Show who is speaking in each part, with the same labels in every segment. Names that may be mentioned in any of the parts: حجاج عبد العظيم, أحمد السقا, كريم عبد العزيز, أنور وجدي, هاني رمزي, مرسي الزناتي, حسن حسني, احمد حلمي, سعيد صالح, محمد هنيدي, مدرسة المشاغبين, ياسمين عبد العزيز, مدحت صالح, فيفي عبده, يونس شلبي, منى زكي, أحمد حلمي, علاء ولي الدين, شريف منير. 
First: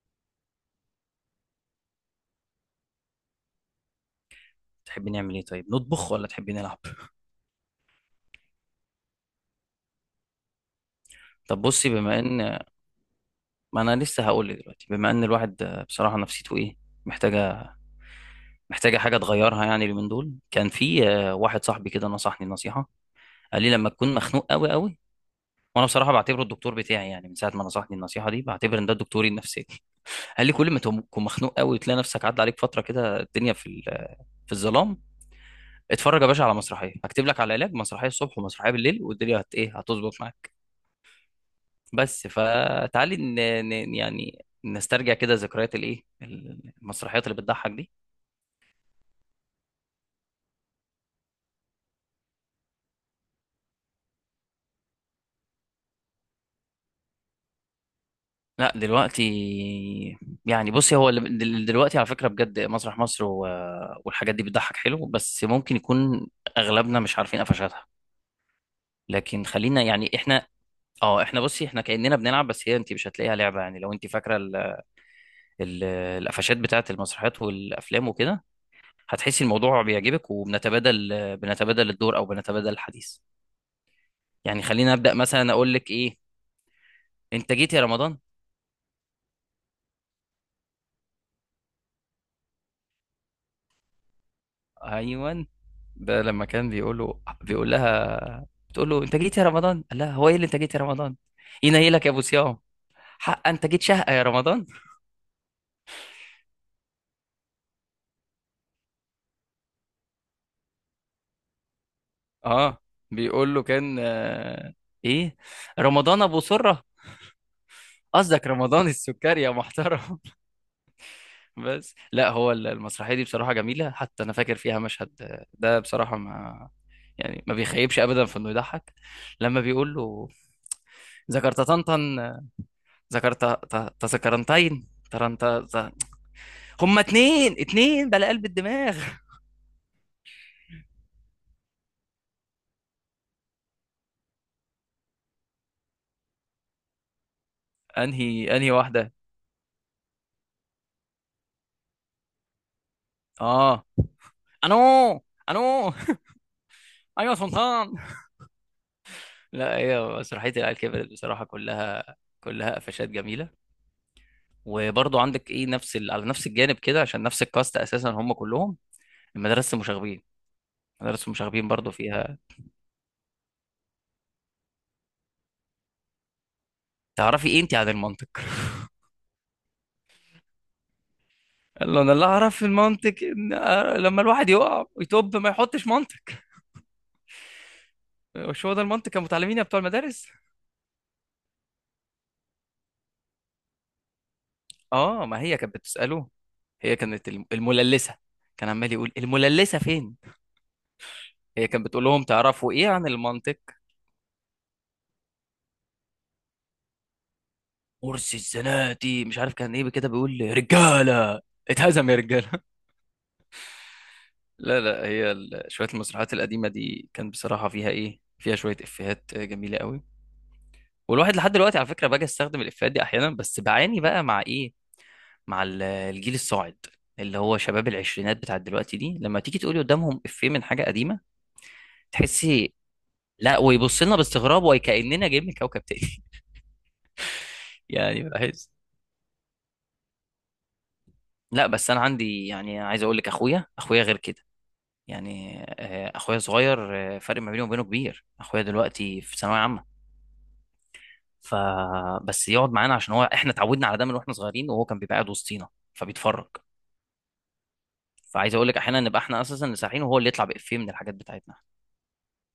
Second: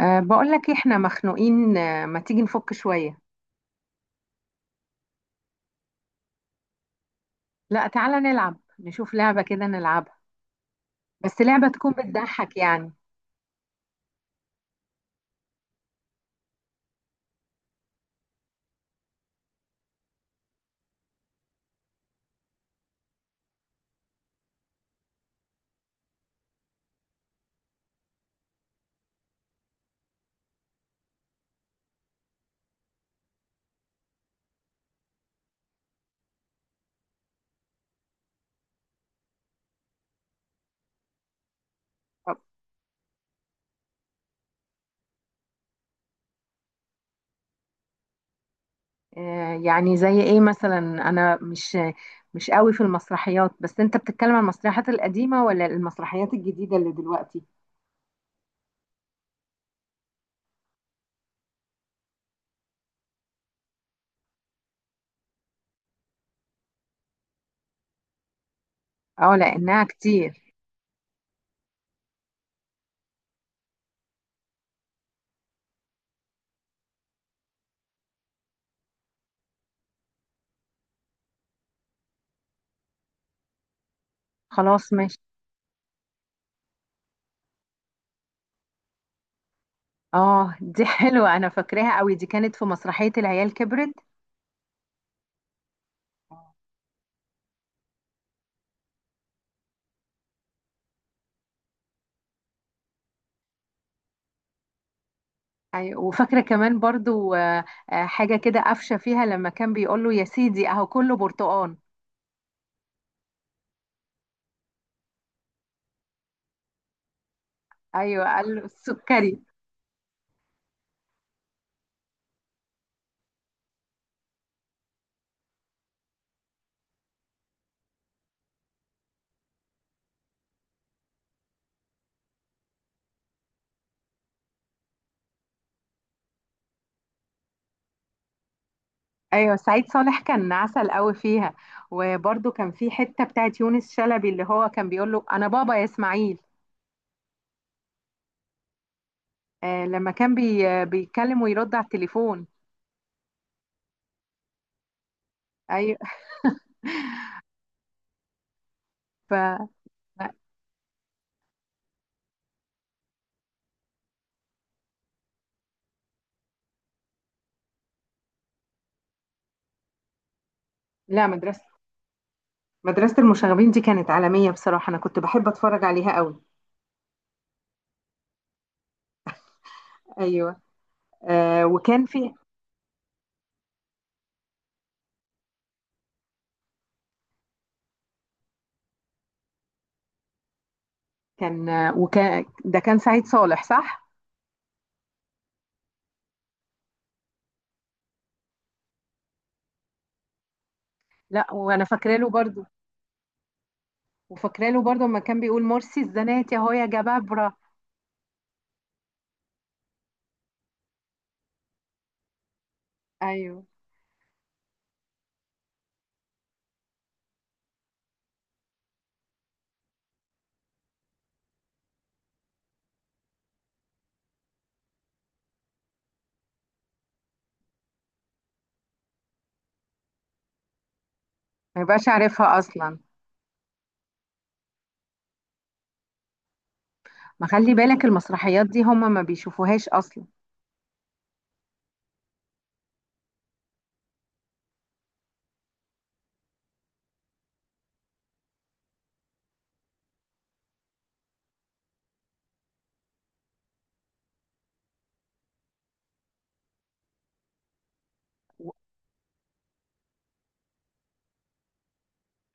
Speaker 1: بقول لك احنا مخنوقين، ما تيجي نفك شوية؟
Speaker 2: تحبي نعمل ايه؟ طيب، نطبخ ولا تحبي نلعب؟
Speaker 1: لا، تعالى نلعب، نشوف لعبة كده نلعبها. بس
Speaker 2: طب
Speaker 1: لعبة
Speaker 2: بصي،
Speaker 1: تكون
Speaker 2: بما
Speaker 1: بتضحك
Speaker 2: ان
Speaker 1: يعني.
Speaker 2: ما انا لسه هقول لك دلوقتي، بما ان الواحد بصراحه نفسيته ايه؟ محتاجه محتاجه حاجه تغيرها. يعني اليومين دول كان في واحد صاحبي كده نصحني نصيحه. قال لي لما تكون مخنوق قوي قوي. وانا بصراحه بعتبره الدكتور بتاعي، يعني من ساعه ما نصحني النصيحه دي بعتبر ان ده دكتوري النفسي. قال لي كل ما تكون مخنوق قوي وتلاقي نفسك عدى عليك فتره كده الدنيا في الظلام، اتفرج يا باشا على مسرحيه. هكتب لك على علاج: مسرحيه الصبح ومسرحيه بالليل، والدنيا هت ايه، هتظبط معاك. بس
Speaker 1: طب.
Speaker 2: فتعالي يعني نسترجع كده ذكريات الايه، المسرحيات اللي بتضحك دي.
Speaker 1: أه يعني زي ايه مثلا؟ انا مش قوي في المسرحيات، بس انت بتتكلم عن المسرحيات القديمة ولا المسرحيات الجديدة اللي دلوقتي؟
Speaker 2: لا دلوقتي، يعني بصي، هو دلوقتي على فكرة بجد مسرح مصر والحاجات دي بتضحك حلو، بس ممكن يكون اغلبنا مش عارفين قفشاتها.
Speaker 1: اه
Speaker 2: لكن خلينا
Speaker 1: لانها
Speaker 2: يعني
Speaker 1: كتير.
Speaker 2: احنا، اه، احنا بصي احنا كأننا بنلعب، بس هي انت مش هتلاقيها لعبة. يعني لو انت فاكرة ال... القفشات بتاعت المسرحيات والافلام وكده هتحسي الموضوع بيعجبك، وبنتبادل الدور، او بنتبادل الحديث. يعني
Speaker 1: خلاص
Speaker 2: خليني ابدا
Speaker 1: ماشي.
Speaker 2: مثلا، اقول لك ايه: انت جيت يا رمضان؟
Speaker 1: اه، دي حلوة، انا فاكراها قوي، دي كانت في مسرحية العيال كبرت.
Speaker 2: ايوان، ده لما كان بيقول لها، بتقول له: انت جيت يا رمضان؟ قال لها: هو ايه اللي انت جيت يا رمضان، ينيلك يا ابو صيام، حق انت جيت شهقه يا رمضان.
Speaker 1: أيوة، وفاكرة كمان برضو، حاجة كده قفشة فيها لما كان بيقول له يا سيدي أهو كله برتقان.
Speaker 2: اه. بيقول له كان ايه، رمضان ابو سره.
Speaker 1: أيوة،
Speaker 2: قصدك
Speaker 1: قال له
Speaker 2: رمضان
Speaker 1: السكري.
Speaker 2: السكري يا محترم. بس لا، هو المسرحيه دي بصراحه جميله، حتى انا فاكر فيها مشهد ده بصراحه، ما يعني ما بيخيبش ابدا في انه يضحك. لما بيقول له: ذكرت طنطا، ذكرت تذكرنتين ترنت، هما اتنين اتنين بلا قلب الدماغ.
Speaker 1: أيوة، سعيد صالح كان عسل قوي فيها، وبرضو كان في حتة بتاعت يونس شلبي اللي هو كان بيقول له أنا بابا يا إسماعيل.
Speaker 2: انهي انهي واحده؟
Speaker 1: آه، لما كان بي آه، بيتكلم ويرد على التليفون.
Speaker 2: اه. انو انو.
Speaker 1: أيوة.
Speaker 2: ايوه سلطان.
Speaker 1: ف
Speaker 2: لا، هي
Speaker 1: لا،
Speaker 2: مسرحيه العيال كبرت بصراحه كلها، كلها قفشات جميله. وبرضو عندك ايه، نفس على نفس الجانب كده، عشان نفس الكاست اساسا هم كلهم. المدرسه المشاغبين، مدرسة
Speaker 1: لا، مدرسة
Speaker 2: المشاغبين برضو فيها:
Speaker 1: مدرسة المشاغبين دي كانت عالمية بصراحة، أنا كنت بحب أتفرج عليها قوي.
Speaker 2: تعرفي ايه انت عن المنطق؟
Speaker 1: أيوة.
Speaker 2: قال له:
Speaker 1: وكان
Speaker 2: انا اللي
Speaker 1: في
Speaker 2: اعرف في المنطق ان لما الواحد يقع ويتوب ما يحطش منطق. مش هو ده المنطق يا متعلمين يا بتوع المدارس؟
Speaker 1: كان آه، وكان ده كان سعيد صالح صح؟
Speaker 2: اه، ما هي كانت بتسأله. هي كانت المللسة. كان عمال يقول: المللسة فين.
Speaker 1: لا،
Speaker 2: هي
Speaker 1: وانا
Speaker 2: كانت بتقول
Speaker 1: فاكره
Speaker 2: لهم:
Speaker 1: له برضو.
Speaker 2: تعرفوا ايه عن المنطق؟
Speaker 1: وفاكره له برضو لما كان بيقول مرسي الزناتي اهو يا جبابره.
Speaker 2: مرسي الزناتي مش عارف كان ايه، كده بيقول: رجالة، اتهزم يا رجالة.
Speaker 1: ايوه.
Speaker 2: لا لا، هي شوية المسرحيات القديمة دي كان بصراحة فيها ايه، فيها شوية افيهات جميلة قوي. والواحد لحد دلوقتي على فكرة باجي استخدم الافيهات دي احيانا، بس بعاني بقى مع ايه، مع الجيل الصاعد، اللي هو شباب العشرينات بتاع دلوقتي دي، لما تيجي تقولي قدامهم افيه من حاجة قديمة
Speaker 1: ما يبقاش عارفها
Speaker 2: تحسي،
Speaker 1: اصلا.
Speaker 2: لا، ويبص لنا باستغراب وكأننا جايين من كوكب تاني.
Speaker 1: ما خلي بالك،
Speaker 2: يعني
Speaker 1: المسرحيات
Speaker 2: بحس،
Speaker 1: دي هم ما بيشوفوهاش اصلا.
Speaker 2: لا، بس انا عندي، يعني عايز اقول لك، اخويا، اخويا غير كده. يعني اخويا صغير، فرق ما بينه وبينه كبير. اخويا دلوقتي في ثانويه عامه، ف بس يقعد معانا، عشان هو احنا اتعودنا على ده من واحنا صغيرين، وهو كان بيبقى قاعد وسطينا فبيتفرج. فعايز اقول
Speaker 1: و-
Speaker 2: لك احيانا نبقى احنا اساسا اللي سارحين، وهو اللي يطلع بافيه من الحاجات بتاعتنا.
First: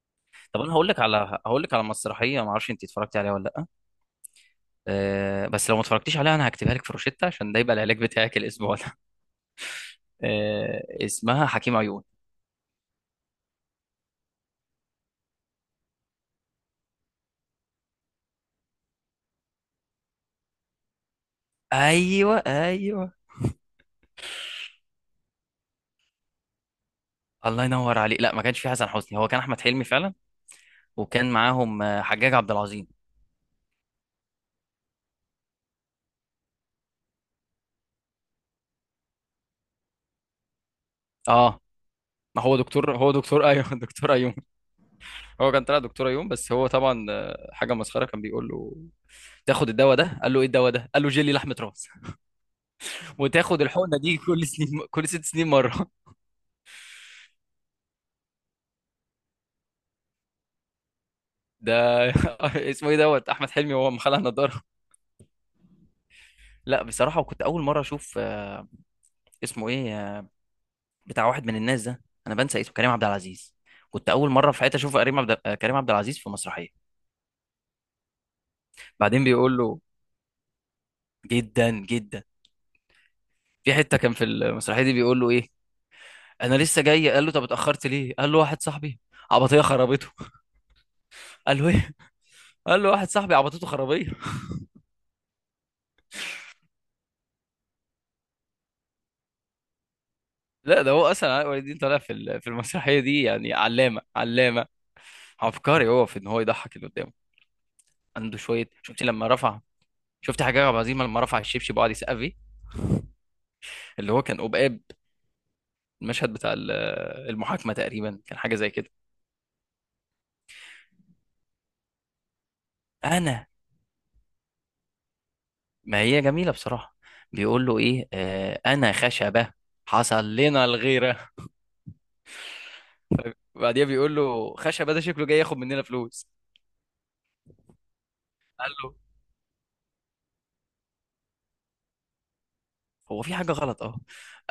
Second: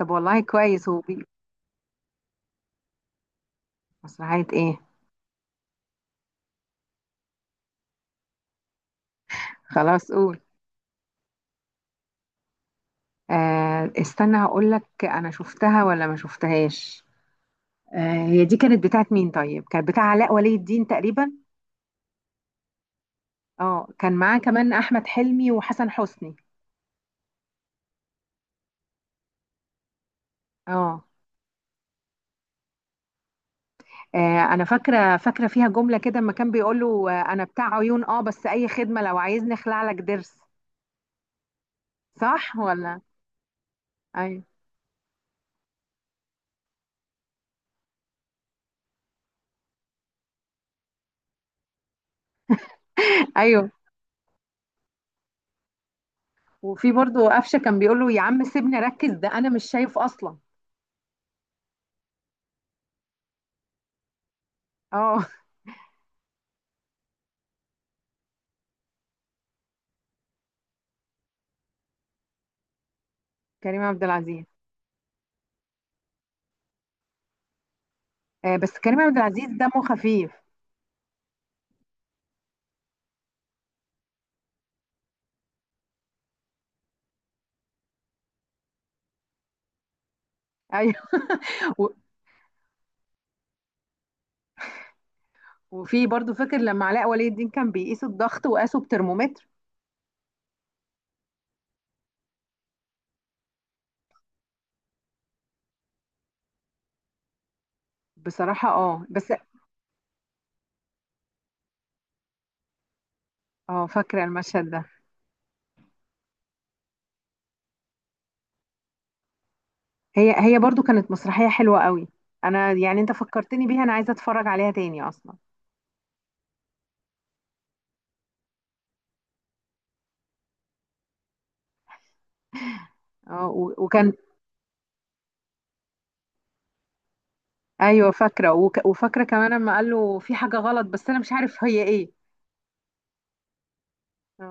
Speaker 1: طب، والله
Speaker 2: طب انا
Speaker 1: كويس،
Speaker 2: هقول لك على هقول لك على مسرحيه، ما اعرفش انت اتفرجتي عليها ولا لا.
Speaker 1: مسرحيه ايه؟
Speaker 2: أه، بس لو ما اتفرجتيش عليها انا هكتبها لك في روشتة، عشان ده يبقى العلاج بتاعك الاسبوع.
Speaker 1: خلاص، قول.
Speaker 2: اسمها حكيم عيون.
Speaker 1: استنى، هقول لك انا شفتها ولا ما شفتهاش. هي دي كانت بتاعت مين طيب؟ كانت بتاع علاء ولي الدين تقريبا.
Speaker 2: ايوه، ايوه.
Speaker 1: اه، كان معاه كمان احمد حلمي وحسن حسني.
Speaker 2: الله ينور عليك. لا، ما كانش في حسن حسني، هو كان احمد حلمي فعلا.
Speaker 1: اه.
Speaker 2: وكان معاهم حجاج عبد العظيم.
Speaker 1: آه، انا فاكره فيها جمله كده اما كان بيقول له، انا بتاع عيون اه بس اي خدمه، لو عايزني اخلع لك ضرس.
Speaker 2: اه، ما هو
Speaker 1: صح
Speaker 2: دكتور،
Speaker 1: ولا؟
Speaker 2: هو دكتور. ايوه، دكتور ايوم.
Speaker 1: ايوه.
Speaker 2: هو كان طلع دكتور ايوم، بس هو طبعا حاجه مسخره. كان بيقول له: تاخد الدواء ده. قال له: ايه الدواء ده؟ قال له: جيلي لحمه راس. وتاخد
Speaker 1: ايوه،
Speaker 2: الحقنه دي كل 6 سنين مره.
Speaker 1: وفي برضو قفشه كان بيقول له يا عم سيبني اركز، ده انا مش شايف اصلا.
Speaker 2: ده اسمه ايه، دوت احمد حلمي وهو مخلع نضاره.
Speaker 1: اه.
Speaker 2: لا بصراحه، وكنت اول مره اشوف اسمه ايه، بتاع واحد من الناس ده انا بنسى اسمه، كريم عبد العزيز.
Speaker 1: كريم عبد
Speaker 2: كنت اول
Speaker 1: العزيز.
Speaker 2: مره في حياتي اشوف كريم عبد العزيز في مسرحيه.
Speaker 1: بس كريم عبد
Speaker 2: بعدين
Speaker 1: العزيز
Speaker 2: بيقول له،
Speaker 1: دمه خفيف.
Speaker 2: جدا جدا، في حته كان في المسرحيه دي بيقول له ايه: انا لسه جاي. قال له: طب اتاخرت ليه؟ قال له: واحد صاحبي عبطيه خربته.
Speaker 1: ايوه.
Speaker 2: قال له
Speaker 1: و-
Speaker 2: ايه؟ قال له: واحد صاحبي عبطته خرابيه.
Speaker 1: وفي برضو فاكر لما علاء ولي الدين كان بيقيس الضغط وقاسه بترمومتر.
Speaker 2: لا، ده هو اصلا علاء ولي الدين طالع في المسرحيه دي يعني علامه، علامه عبقري هو في ان هو يضحك اللي قدامه. عنده
Speaker 1: بصراحه
Speaker 2: شويه، شفتي
Speaker 1: اه،
Speaker 2: لما
Speaker 1: بس.
Speaker 2: رفع، شفتي حاجه عبد العزيز لما رفع الشبشب وقعد يسقف فيه،
Speaker 1: اه،
Speaker 2: اللي هو
Speaker 1: فاكره
Speaker 2: كان
Speaker 1: المشهد
Speaker 2: قبقاب.
Speaker 1: ده.
Speaker 2: المشهد بتاع المحاكمة تقريبا، كان حاجة زي كده.
Speaker 1: هي هي برضو كانت مسرحيه حلوه قوي. انا يعني، انت
Speaker 2: أنا،
Speaker 1: فكرتني بيها، انا عايزه اتفرج عليها تاني اصلا.
Speaker 2: ما هي جميلة بصراحة. بيقول له: إيه أنا خشبة، حصل لنا الغيرة.
Speaker 1: اه.
Speaker 2: بعديها
Speaker 1: وكان.
Speaker 2: بيقول له: خشبة ده شكله جاي ياخد مننا فلوس.
Speaker 1: ايوه، فاكره،
Speaker 2: قال له:
Speaker 1: وفاكره كمان لما قال له في حاجه غلط، بس انا مش عارف هي ايه.
Speaker 2: هو في حاجة غلط؟ أه.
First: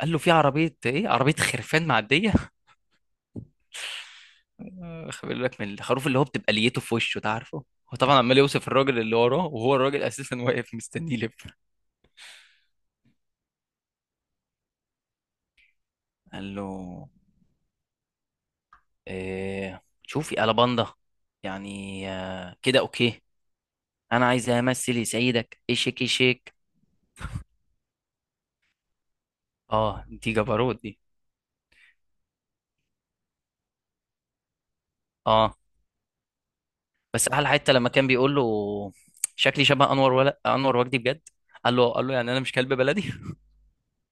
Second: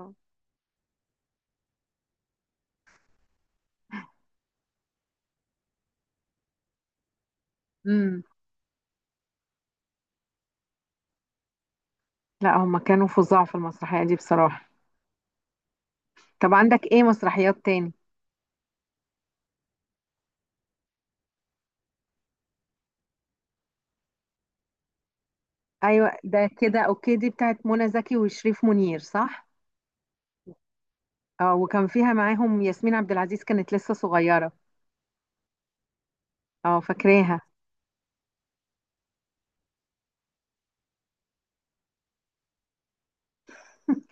Speaker 2: قال له: في عربية. إيه عربية؟ خرفان معدية. خلي بالك من الخروف اللي هو بتبقى ليته في وشه ده، عارفه. هو طبعا
Speaker 1: امم.
Speaker 2: عمال يوصف الراجل اللي وراه وهو الراجل اساسا واقف مستنيه يلف.
Speaker 1: لا، هما كانوا فظاع في المسرحيه دي بصراحه.
Speaker 2: قال
Speaker 1: طب،
Speaker 2: له
Speaker 1: عندك ايه مسرحيات تاني؟
Speaker 2: شوفي ألاباندا. يعني كده أوكي. أنا عايز أمثل. يسعدك إيه؟ شيك إيه
Speaker 1: ايوه، ده
Speaker 2: شيك.
Speaker 1: كده اوكي، دي بتاعت منى زكي وشريف منير صح؟
Speaker 2: أه، دي جبروت دي.
Speaker 1: اه، وكان فيها معاهم ياسمين عبد العزيز كانت لسه صغيره.
Speaker 2: أه،
Speaker 1: اه،
Speaker 2: بس
Speaker 1: فاكراها.
Speaker 2: أحلى حتة لما كان بيقول له: شكلي شبه أنور ولا أنور وجدي بجد؟ قال له يعني أنا مش كلب بلدي.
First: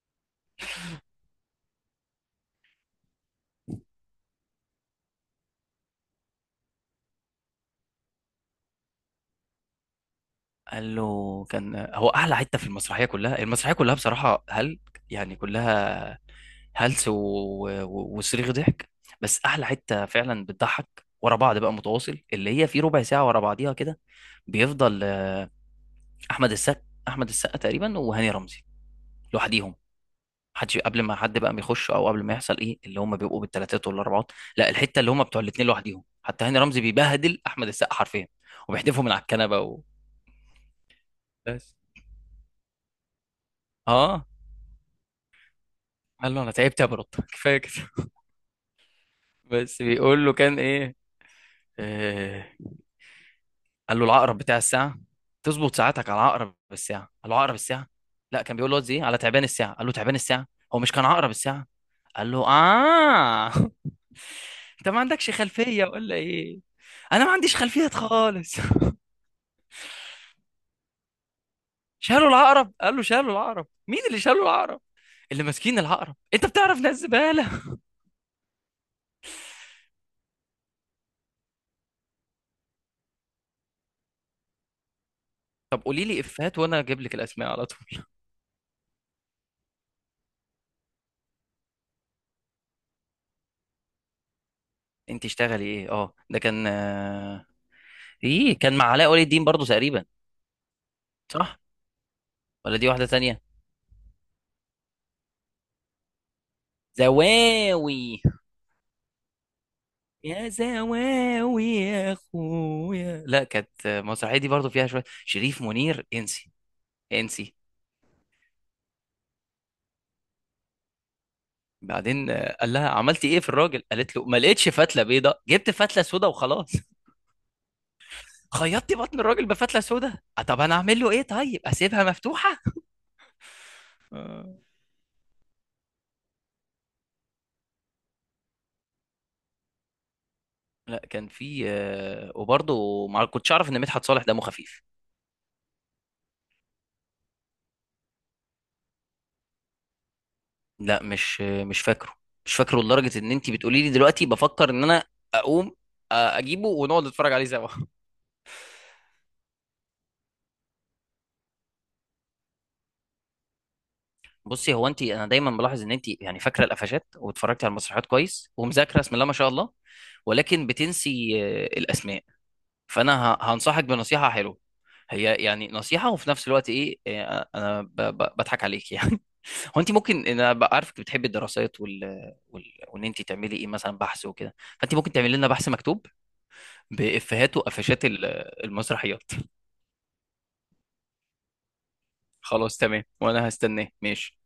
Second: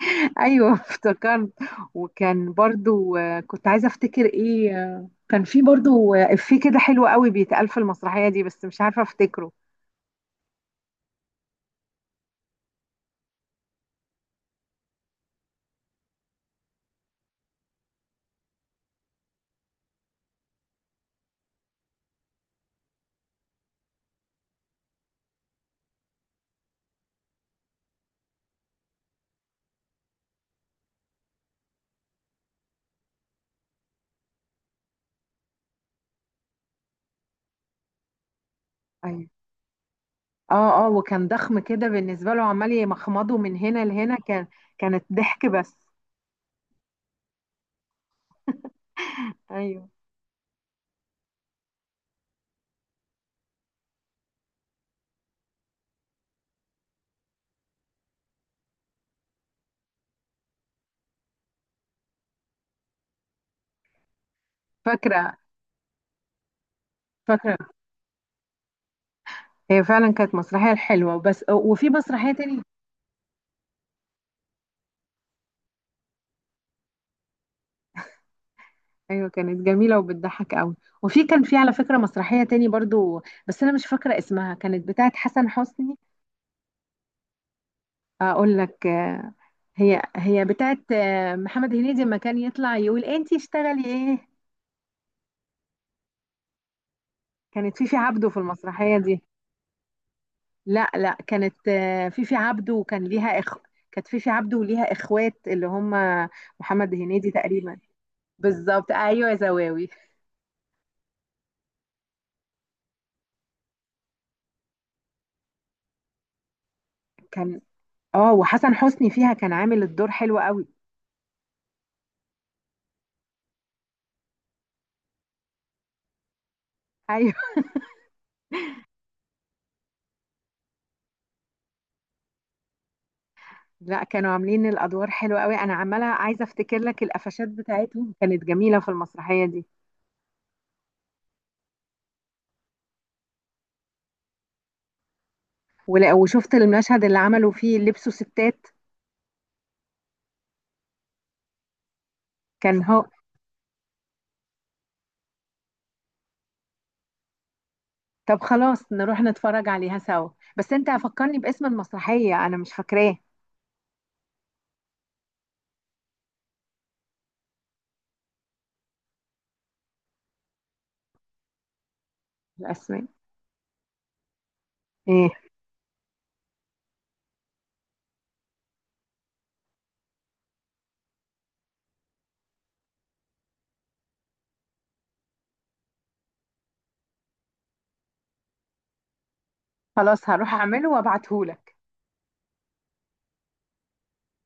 Speaker 1: ايوه، افتكرت. وكان برضو، كنت عايزه افتكر ايه، كان في برضو، افيه كده حلو قوي بيتقال في المسرحيه دي، بس مش عارفه افتكره.
Speaker 2: قال له كان، هو أحلى حتة في المسرحية كلها. المسرحية كلها بصراحة يعني كلها هلس وصريخ ضحك. بس احلى حته فعلا بتضحك ورا بعض بقى متواصل، اللي هي في ربع ساعه ورا بعضيها كده، بيفضل احمد السقا. احمد السقا تقريبا وهاني رمزي لوحديهم. حد قبل ما حد بقى بيخش، او قبل ما يحصل ايه، اللي هم بيبقوا بالثلاثات والاربعات، لا، الحته اللي هم بتوع الاثنين لوحديهم. حتى هاني رمزي بيبهدل احمد السقا حرفيا، وبيحدفه من على
Speaker 1: أيوة.
Speaker 2: الكنبه
Speaker 1: اه، اه، وكان ضخم
Speaker 2: بس.
Speaker 1: كده بالنسبة له، عمال يمخمضه من هنا لهنا،
Speaker 2: اه.
Speaker 1: كان كانت ضحك بس.
Speaker 2: قال له: انا تعبت يا برد، كفايه كده. بس
Speaker 1: ايوه.
Speaker 2: بيقول له كان ايه، آه... قال له: العقرب بتاع الساعه، تظبط ساعاتك على عقرب الساعه. قال له: عقرب الساعه؟ لا، كان بيقول له زي على تعبان الساعه. قال له: تعبان الساعه؟ هو مش كان عقرب الساعه؟ قال له: اه. انت ما عندكش
Speaker 1: فاكرة
Speaker 2: خلفية ولا ايه؟ انا ما
Speaker 1: فاكرة
Speaker 2: عنديش خلفية خالص.
Speaker 1: هي فعلا كانت مسرحية حلوة، بس وفي
Speaker 2: شالوا
Speaker 1: مسرحية تاني.
Speaker 2: العقرب. قال له: شالوا العقرب؟ مين اللي شالوا العقرب؟ اللي ماسكين العقرب انت بتعرف ناس زبالة.
Speaker 1: ايوه، كانت جميلة وبتضحك قوي. وفي، كان في على فكرة مسرحية تاني برضو، بس انا مش فاكرة اسمها، كانت بتاعت حسن
Speaker 2: طب
Speaker 1: حسني.
Speaker 2: قولي لي افيهات وانا اجيب لك الاسماء على طول.
Speaker 1: اقول لك هي هي بتاعت محمد هنيدي لما كان يطلع يقول انتي اشتغلي ايه.
Speaker 2: انت اشتغلي ايه؟ اه، ده كان
Speaker 1: كانت فيفي عبده في
Speaker 2: ايه، كان مع
Speaker 1: المسرحية
Speaker 2: علاء ولي
Speaker 1: دي.
Speaker 2: الدين برضو تقريبا.
Speaker 1: لا، لا،
Speaker 2: صح،
Speaker 1: كانت فيفي عبده
Speaker 2: ولا دي
Speaker 1: وكان
Speaker 2: واحدة
Speaker 1: ليها
Speaker 2: تانية.
Speaker 1: اخ. كانت فيفي عبده وليها اخوات اللي هم محمد هنيدي تقريبا.
Speaker 2: زواوي.
Speaker 1: بالظبط، ايوه يا زواوي.
Speaker 2: يا زواوي يا اخويا، لا كانت مسرحية دي برضو فيها شوية شريف منير، انسي. انسي.
Speaker 1: كان اه وحسن حسني فيها كان عامل الدور حلو قوي.
Speaker 2: بعدين قال لها: عملتي ايه في الراجل؟ قالت له: ما لقيتش فتله بيضه، جبت فتله سودا وخلاص.
Speaker 1: ايوه.
Speaker 2: خيطتي بطن الراجل بفتله سودا، طب انا اعمل له ايه؟ طيب اسيبها مفتوحه.
Speaker 1: لا، كانوا
Speaker 2: آه.
Speaker 1: عاملين الادوار حلوه قوي، انا عماله عايزه افتكر لك القفشات بتاعتهم كانت جميله في المسرحيه دي.
Speaker 2: لا، كان في وبرضه ما كنتش اعرف ان مدحت صالح دمه خفيف.
Speaker 1: وشفت المشهد اللي عملوا فيه لبسوا ستات.
Speaker 2: لا، مش فاكره. مش فاكره
Speaker 1: كان هو.
Speaker 2: لدرجه ان انت بتقولي لي دلوقتي بفكر ان انا اقوم اجيبه ونقعد نتفرج عليه سوا.
Speaker 1: طب خلاص، نروح نتفرج عليها سوا، بس انت فكرني باسم المسرحيه انا مش فاكراه،
Speaker 2: بصي، هو انت، انا دايما بلاحظ ان انت يعني فاكره القفشات واتفرجتي على المسرحيات كويس ومذاكره، بسم الله ما شاء الله، ولكن بتنسي الاسماء.
Speaker 1: الاسماء.
Speaker 2: فانا هنصحك بنصيحه حلوه.
Speaker 1: إيه؟
Speaker 2: هي يعني نصيحه، وفي نفس الوقت ايه، انا بضحك عليك. يعني هو انت ممكن، انا عارفك بتحبي الدراسات وان انت تعملي ايه، مثلا بحث وكده، فانت ممكن تعملي لنا بحث مكتوب بافيهات وقفشات المسرحيات.
Speaker 1: خلاص، هروح اعمله وابعتهولك.
Speaker 2: خلاص تمام، وانا هستناه، ماشي.